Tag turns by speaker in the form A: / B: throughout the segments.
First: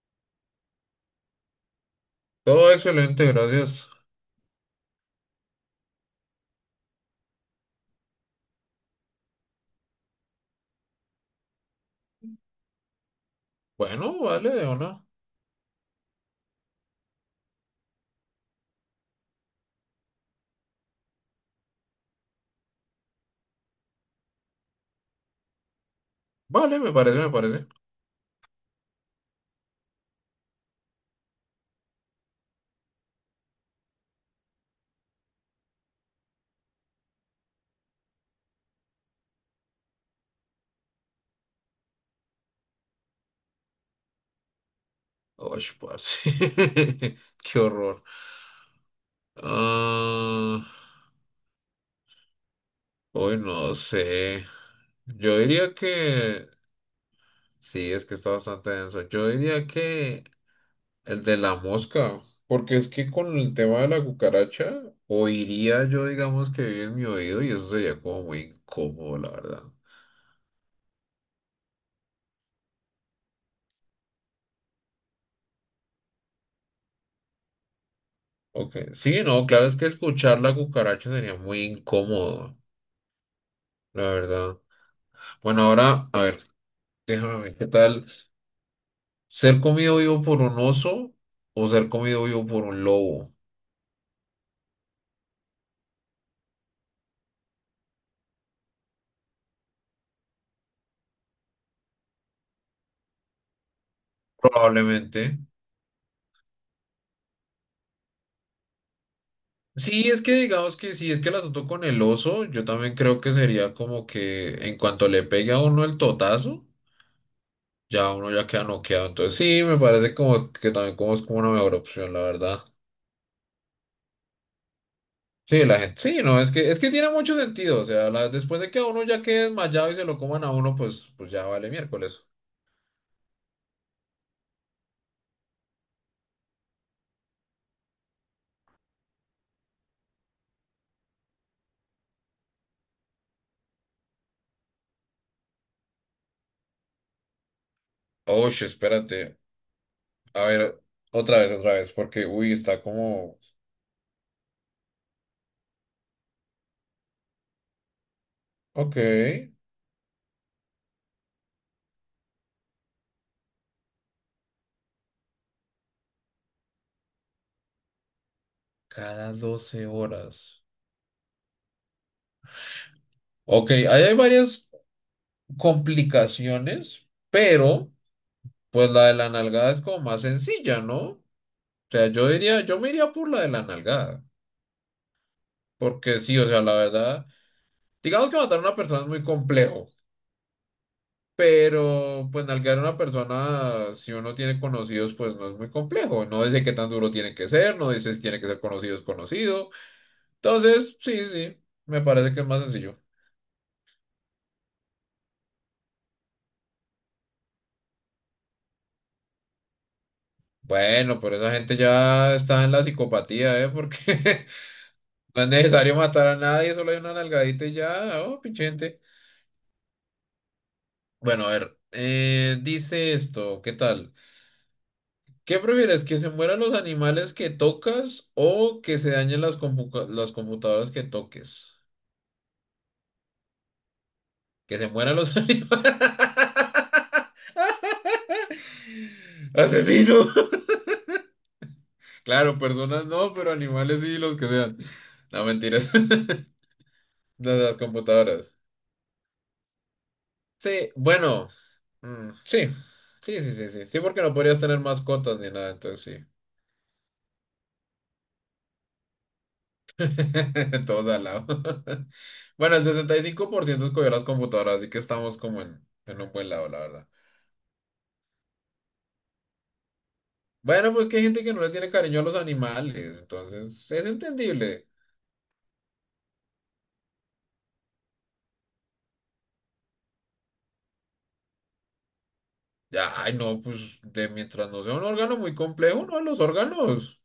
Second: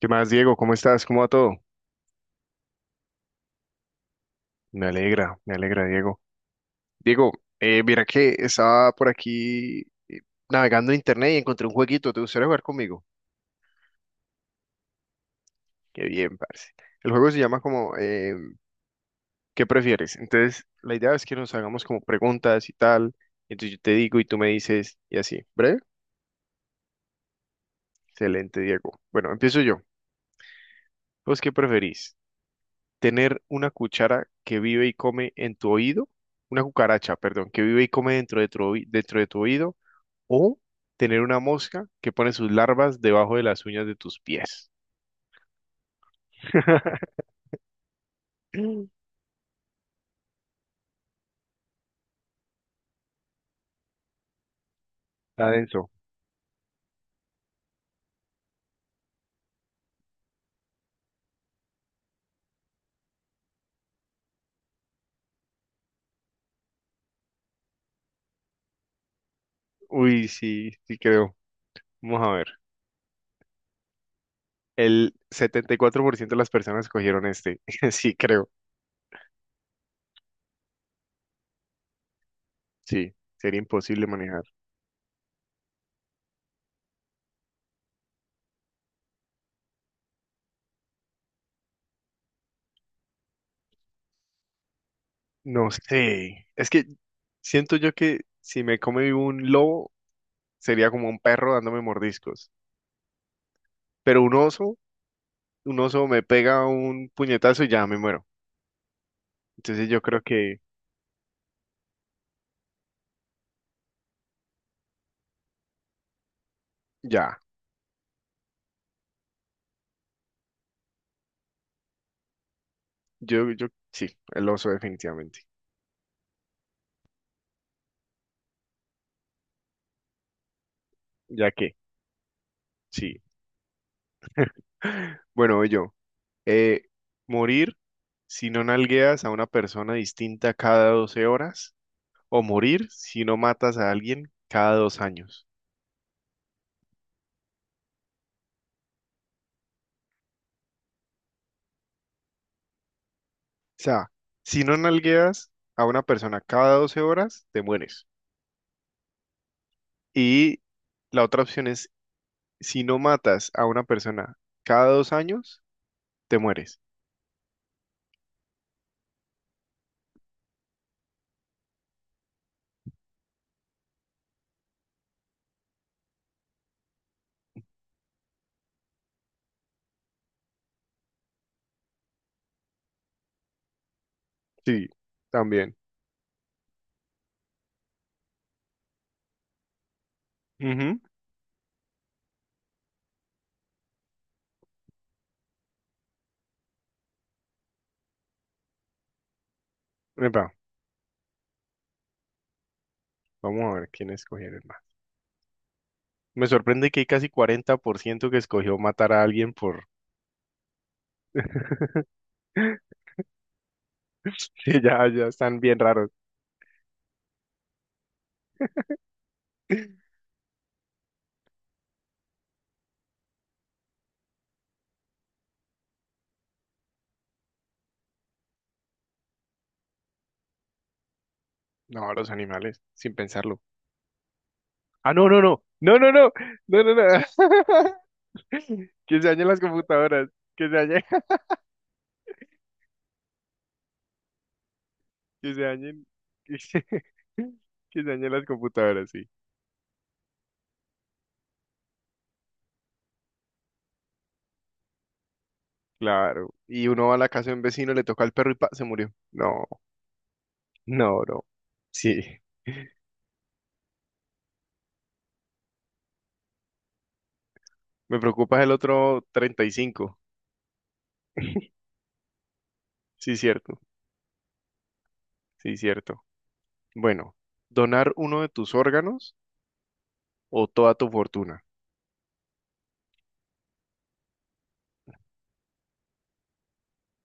A: ¿Qué más, Diego? ¿Cómo estás? ¿Cómo va todo?
B: Todo excelente, gracias.
A: Me alegra, Diego. Diego, mira que estaba por aquí eh, navegando en internet y encontré un jueguito. ¿Te gustaría jugar conmigo?
B: Bueno, vale, o no.
A: Qué bien, parce. El juego se llama como ¿qué prefieres? Entonces, la idea es que nos hagamos como preguntas y tal. Entonces yo te digo y tú me dices y así. ¿Breve?
B: Vale, me parece, me parece.
A: Excelente, Diego. Bueno, empiezo yo. ¿Vos qué preferís? ¿Tener una cuchara que vive y come en tu oído? Una cucaracha, perdón, que vive y come dentro de tu oído. O tener una mosca que pone sus larvas debajo de las uñas de tus pies.
B: Uy, parce. Qué horror.
A: Está
B: Ah, hoy no sé. Yo diría
A: denso.
B: que. Sí, es que está bastante denso. Yo diría que el de la mosca. Porque es que con el tema de la cucaracha, oiría yo, digamos, que vive en mi oído y eso sería como muy incómodo, la verdad.
A: Uy, sí, sí creo. Vamos a ver. El 74% de las personas cogieron este. Sí creo.
B: Ok, sí, no, claro, es que escuchar la cucaracha sería muy incómodo,
A: Sí, sería
B: la
A: imposible manejar.
B: verdad. Bueno, ahora, a ver, déjame ver qué tal. ¿Ser comido vivo por un oso o ser comido vivo por un lobo?
A: No sé. Es que siento yo que si me come vivo un lobo, sería como un perro dándome mordiscos. Pero
B: Probablemente.
A: un oso me pega un puñetazo y ya me muero. Entonces yo
B: Sí,
A: creo
B: es que
A: que
B: digamos que si es que el asunto con el oso, yo también creo que sería como que en cuanto le pegue a uno el totazo,
A: ya.
B: ya uno ya queda noqueado. Entonces sí, me parece como que también como es como una mejor opción, la verdad.
A: Yo, yo, sí, el oso definitivamente.
B: Sí, la gente, sí, no, es que tiene mucho sentido. O sea, después de que a uno ya quede desmayado y se lo coman a uno, pues ya
A: Ya
B: vale
A: que,
B: miércoles.
A: sí. Bueno, voy yo. Eh, morir si no nalgueas a una persona distinta cada 12 horas o morir si no matas a alguien cada 2 años.
B: Oye, espérate. A ver, otra vez, porque, uy, está como.
A: O sea, si no nalgueas a una persona cada 12 horas, te mueres.
B: Ok,
A: Y la otra opción es, si no matas a una persona cada 2 años, te mueres.
B: cada 12 horas. Ok, ahí hay varias complicaciones, pero pues la de la nalgada es como más sencilla, ¿no? O sea, yo diría, yo me iría por la de la nalgada,
A: Sí, también.
B: porque sí, o sea, la verdad, digamos que matar a una persona es muy complejo,
A: Ujú.
B: pero pues nalgar a una persona, si uno tiene conocidos, pues no es muy complejo. No dice qué tan duro tiene que ser, no dice si tiene que ser conocido o desconocido.
A: Epa,
B: Entonces, sí, sí, me parece que es más sencillo.
A: vamos a ver quién escogieron más. Me sorprende que hay casi 40% que escogió matar a alguien por.
B: Bueno, pero esa gente ya está en la psicopatía, ¿eh? Porque
A: Sí, ya, ya
B: no es
A: están bien
B: necesario
A: raros.
B: matar a nadie, solo hay una nalgadita y ya, oh, pinche gente. Bueno, a ver, dice esto, ¿qué tal? ¿Qué prefieres, que se mueran los animales que tocas o que se dañen las computadoras que toques?
A: No, los animales, sin pensarlo.
B: Que se
A: Ah,
B: mueran
A: no,
B: los
A: no, no,
B: animales.
A: no, no, no, no, no, no. Que se dañen las computadoras,
B: Asesino.
A: que se dañen,
B: Claro, personas no, pero animales sí, los que sean. No,
A: que se
B: mentiras.
A: dañen, que se,
B: De las
A: que se dañen las
B: computadoras.
A: computadoras, sí,
B: Sí, bueno, mm, sí, sí, sí, sí, sí, sí, porque no podrías tener mascotas ni nada, entonces sí.
A: claro. Y uno va a la casa de un vecino, le toca al perro y pa, se murió. No,
B: Todos
A: no,
B: al
A: no.
B: lado.
A: Sí,
B: Bueno, el 65% escogió las computadoras, así que estamos como en un buen lado, la verdad.
A: me preocupa el otro 35.
B: Bueno, pues que hay gente que no le tiene cariño a los animales,
A: Sí, cierto,
B: entonces es entendible.
A: sí, cierto. Bueno, donar uno de tus órganos o toda tu fortuna.
B: Ya, ay, no, pues de mientras no sea un órgano muy complejo, no, los órganos.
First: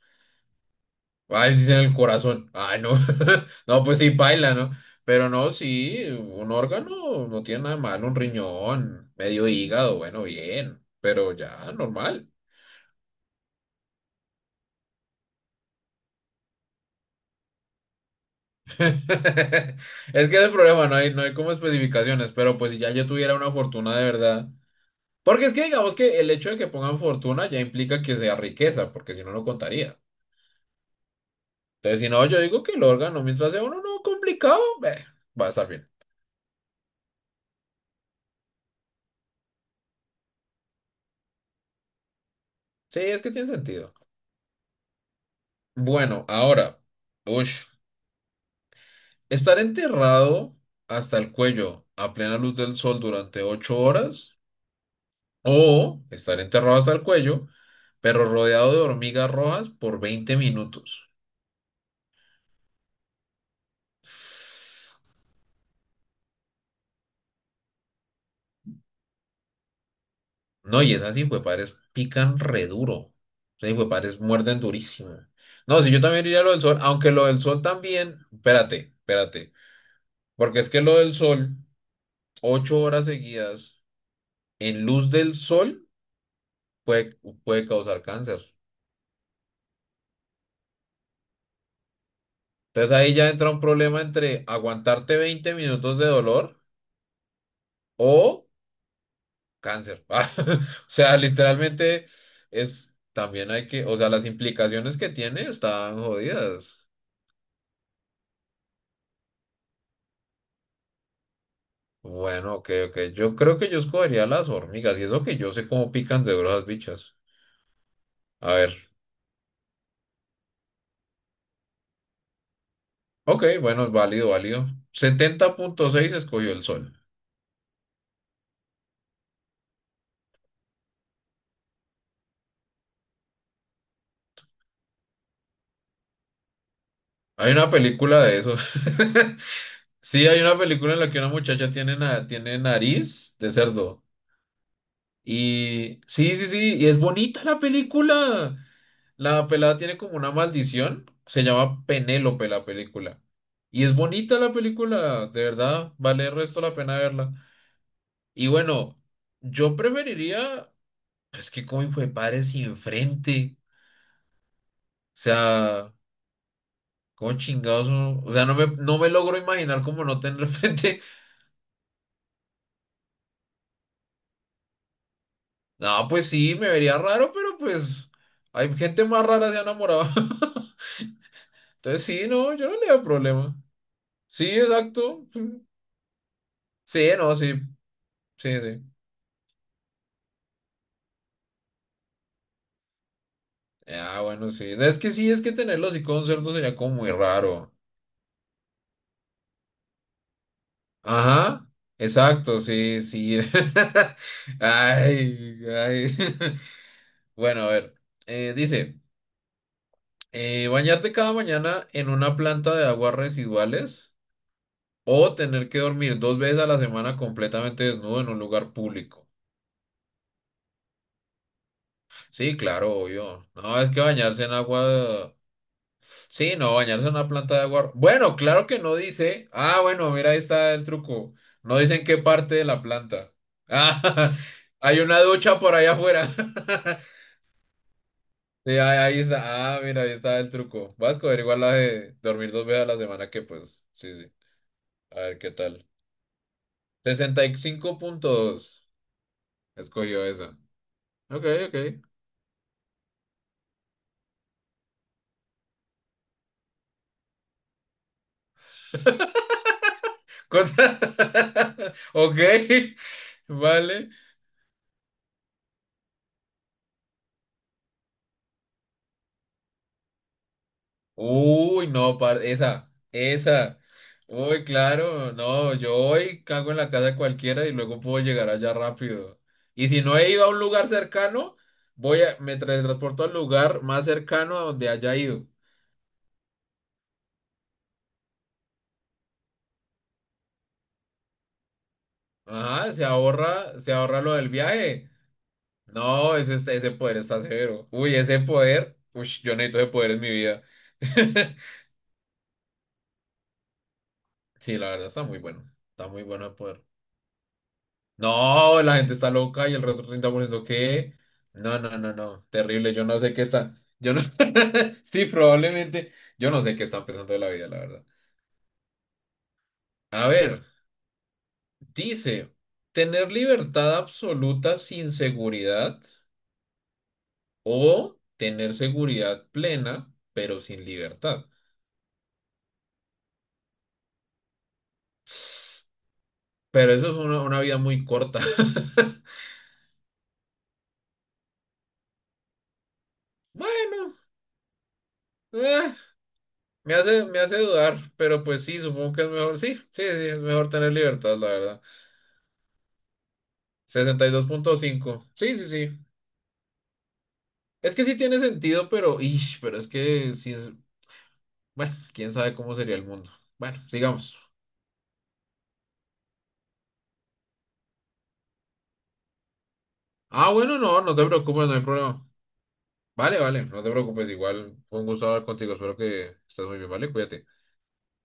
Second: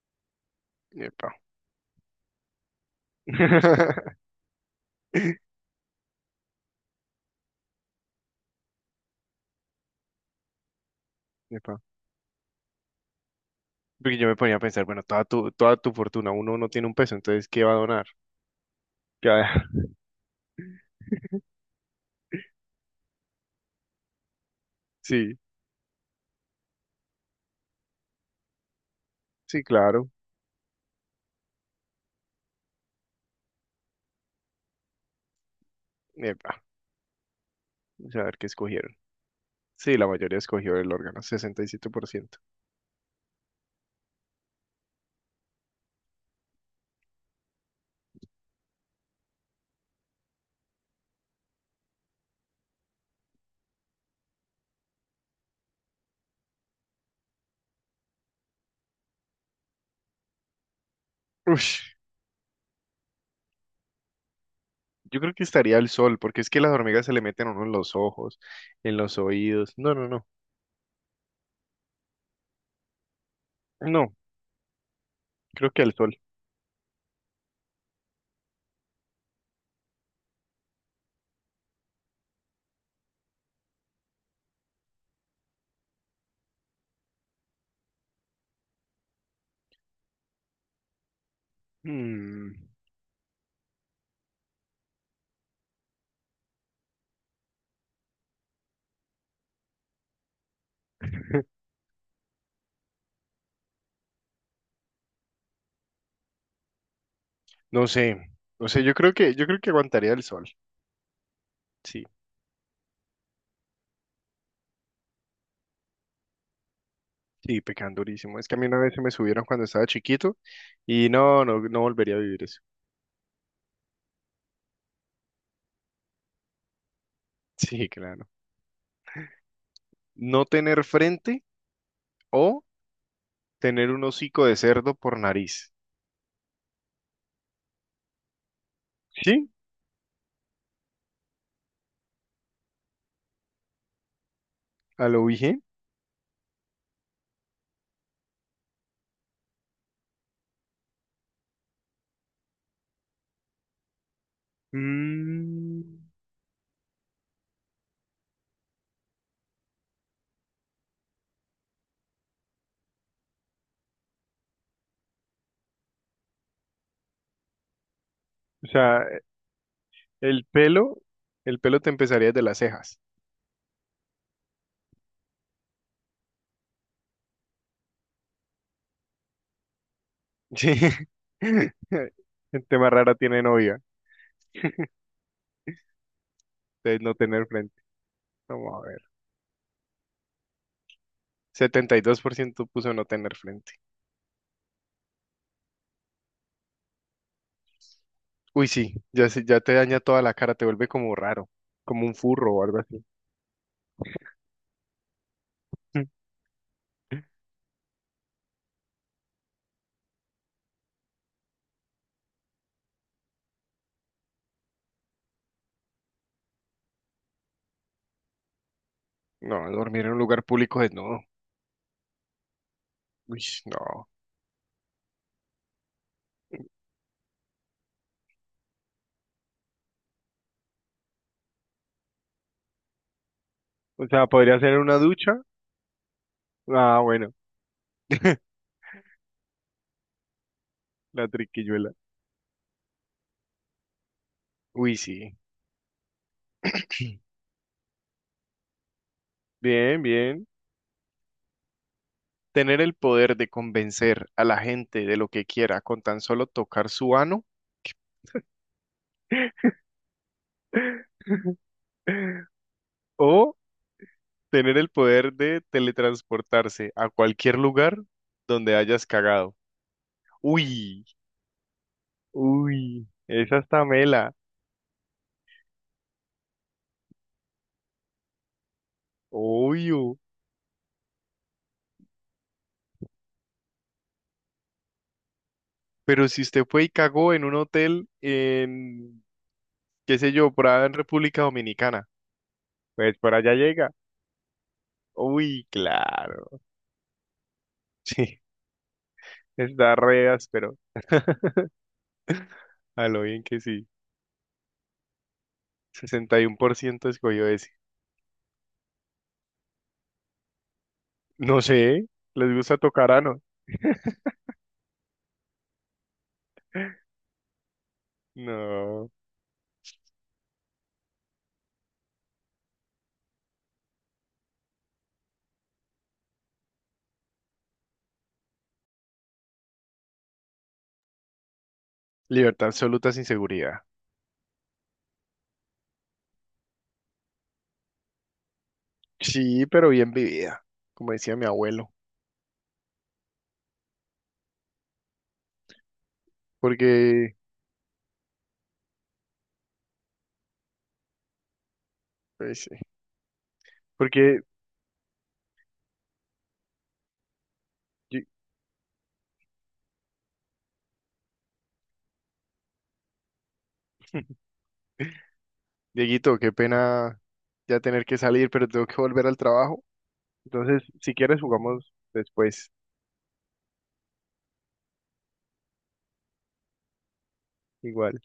A: Epa.
B: Ay, dicen el corazón. Ay, no. No, pues sí, paila, ¿no? Pero no, sí, un órgano no tiene nada mal un riñón, medio hígado, bueno, bien, pero ya,
A: Epa.
B: normal.
A: Porque yo me ponía a pensar, bueno, toda tu fortuna, uno no tiene un peso, entonces, ¿qué va a donar? ¿Qué va a dejar?
B: Es que es el problema, no hay como especificaciones, pero pues si ya yo tuviera una fortuna de verdad.
A: Sí,
B: Porque es que digamos que el hecho de que pongan fortuna ya implica que sea riqueza, porque si no, no
A: sí,
B: contaría.
A: claro.
B: Entonces, si no, yo digo que el órgano, mientras sea uno no complicado, eh, va a estar bien.
A: Epa, vamos a ver qué escogieron. Sí, la mayoría escogió el órgano, 67%.
B: Sí, es que tiene sentido. Bueno, ahora. Uy. Estar enterrado hasta el cuello a plena luz del sol durante 8 horas o estar enterrado hasta el cuello, pero rodeado de hormigas rojas por 20 minutos.
A: Ush, yo creo que estaría el sol, porque es que las hormigas se le meten a uno en los ojos, en los oídos. No, no, no.
B: No, y esas hijuepadres pican re duro. Esas
A: No,
B: hijuepadres muerden durísimo.
A: creo que
B: No, si
A: el
B: yo
A: sol.
B: también iría a lo del sol, aunque lo del sol también, espérate, espérate, porque es que lo del sol, 8 horas seguidas en luz del sol puede, puede causar cáncer.
A: Mm.
B: Entonces ahí ya entra un problema entre aguantarte 20 minutos de dolor o cáncer. Ah, o sea, literalmente es, también hay que, o sea, las implicaciones que tiene están jodidas.
A: No sé, no sé, yo creo que aguantaría el sol. Sí,
B: Bueno, ok, ok. Yo creo que yo escogería las hormigas y eso que yo sé cómo pican de duras las bichas.
A: sí, pecando durísimo. Es
B: A
A: que a mí una
B: ver.
A: vez se me subieron cuando estaba chiquito y no, no, no volvería a vivir eso.
B: Ok, bueno, es válido, válido. 70.6 escogió el sol.
A: Sí, claro. No tener frente o tener un hocico de cerdo por nariz.
B: Hay una película de eso.
A: Sí,
B: Sí, hay una película en la que una muchacha tiene, tiene nariz de cerdo.
A: a lo dije.
B: Y sí, sí, sí, y es bonita la película. La pelada tiene como una maldición. Se llama Penélope la película. Y es bonita la película, de verdad,
A: Mm,
B: vale el resto la pena verla. Y bueno, yo preferiría, es que como fue padre sin frente. O sea, como chingados, o sea,
A: o
B: no
A: sea,
B: me logro imaginar como no
A: el
B: tener
A: pelo,
B: frente.
A: el pelo te empezaría desde las cejas.
B: No, pues sí, me vería raro, pero pues hay gente más rara se ha enamorado.
A: Sí.
B: Entonces sí, no, yo
A: Gente
B: no le
A: más
B: veo
A: rara tiene
B: problema.
A: novia.
B: Sí, exacto.
A: Entonces
B: Sí,
A: no
B: no,
A: tener
B: sí,
A: frente.
B: sí,
A: Vamos
B: sí.
A: a ver. 72% puso no tener frente.
B: Ah, bueno, sí. Es que sí, es que tenerlo así con cerdo sería como muy raro.
A: Uy, sí, ya, se- ya te daña toda la cara, te vuelve como raro,
B: Ajá,
A: como un furro
B: exacto,
A: o algo
B: sí,
A: así.
B: sí. Ay, ay. Bueno, a ver. Dice, bañarte cada mañana en una planta de aguas residuales o tener que dormir dos veces a la semana completamente desnudo en un lugar público.
A: No, dormir en un lugar público es no.
B: Sí, claro,
A: Uy,
B: obvio. No, es que
A: no.
B: bañarse en agua. Sí, no, bañarse en una planta de agua. Bueno, claro que no dice. Ah, bueno, mira, ahí está el truco. No dicen qué parte de la planta.
A: O sea,
B: Ah,
A: podría ser en una
B: hay una
A: ducha.
B: ducha por allá afuera.
A: Ah, bueno,
B: Sí, ahí está. Ah, mira, ahí está el truco. Vas a
A: la
B: averiguar la
A: triquiñuela.
B: de dormir dos veces a la semana, que pues, sí, sí.
A: Uy,
B: A
A: sí.
B: ver qué tal. 65.2.
A: Bien,
B: Escogió
A: bien.
B: esa. Ok, ok.
A: Tener el poder de convencer a la gente de lo que quiera con tan solo tocar su ano
B: Ok,
A: o
B: vale.
A: tener el poder de teletransportarse a cualquier lugar donde hayas cagado. Uy,
B: Uy, no, esa,
A: uy, esa
B: esa.
A: está mela.
B: Uy, claro, no, yo hoy cago en la casa de cualquiera y luego puedo llegar allá rápido. Y si
A: Obvio,
B: no he ido a un lugar cercano, me transporto al lugar más cercano a donde haya ido.
A: pero si usted fue y cagó en un hotel en, qué sé yo, por allá en República Dominicana,
B: Ajá,
A: pues por allá llega.
B: se ahorra lo del viaje.
A: Uy,
B: No,
A: claro.
B: ese, ese poder está severo. Uy,
A: Sí,
B: ese poder, uy, yo necesito ese
A: está
B: poder en
A: re
B: mi vida.
A: pero a lo bien que sí.
B: Sí, la verdad está muy bueno. Está muy
A: sesenta y
B: bueno el
A: uno por
B: poder.
A: ciento escogió ese.
B: No, la gente está loca y el resto está poniendo que.
A: No sé,
B: No, no, no, no.
A: les gusta
B: Terrible. Yo
A: tocar
B: no sé
A: ano.
B: qué está. Yo no. Sí, probablemente. Yo no sé qué están pensando de la vida, la verdad.
A: No. No.
B: A ver, dice: ¿tener libertad absoluta sin seguridad o tener seguridad plena, pero sin libertad?
A: Libertad absoluta sin seguridad.
B: Pero eso es una vida muy corta.
A: Sí, pero bien vivida, como decía mi abuelo.
B: Bueno, eh,
A: Porque,
B: me hace dudar, pero pues sí, supongo que es mejor. Sí, sí, sí, es mejor tener libertad, la verdad.
A: pues, sí,
B: sesenta y
A: porque
B: dos punto cinco Sí, sí, sí. Es que sí
A: yo,
B: tiene sentido, pero, ish, pero es que sí es. Bueno, quién sabe cómo sería el mundo. Bueno, sigamos.
A: Dieguito, qué pena ya tener que salir, pero tengo que volver al trabajo.
B: Ah, bueno,
A: Entonces,
B: no,
A: si
B: no te
A: quieres,
B: preocupes, no hay
A: jugamos
B: problema.
A: después.
B: Vale, vale, no te preocupes. Igual fue un gusto hablar contigo. Espero que estés muy bien, ¿vale? Cuídate.
A: Igual.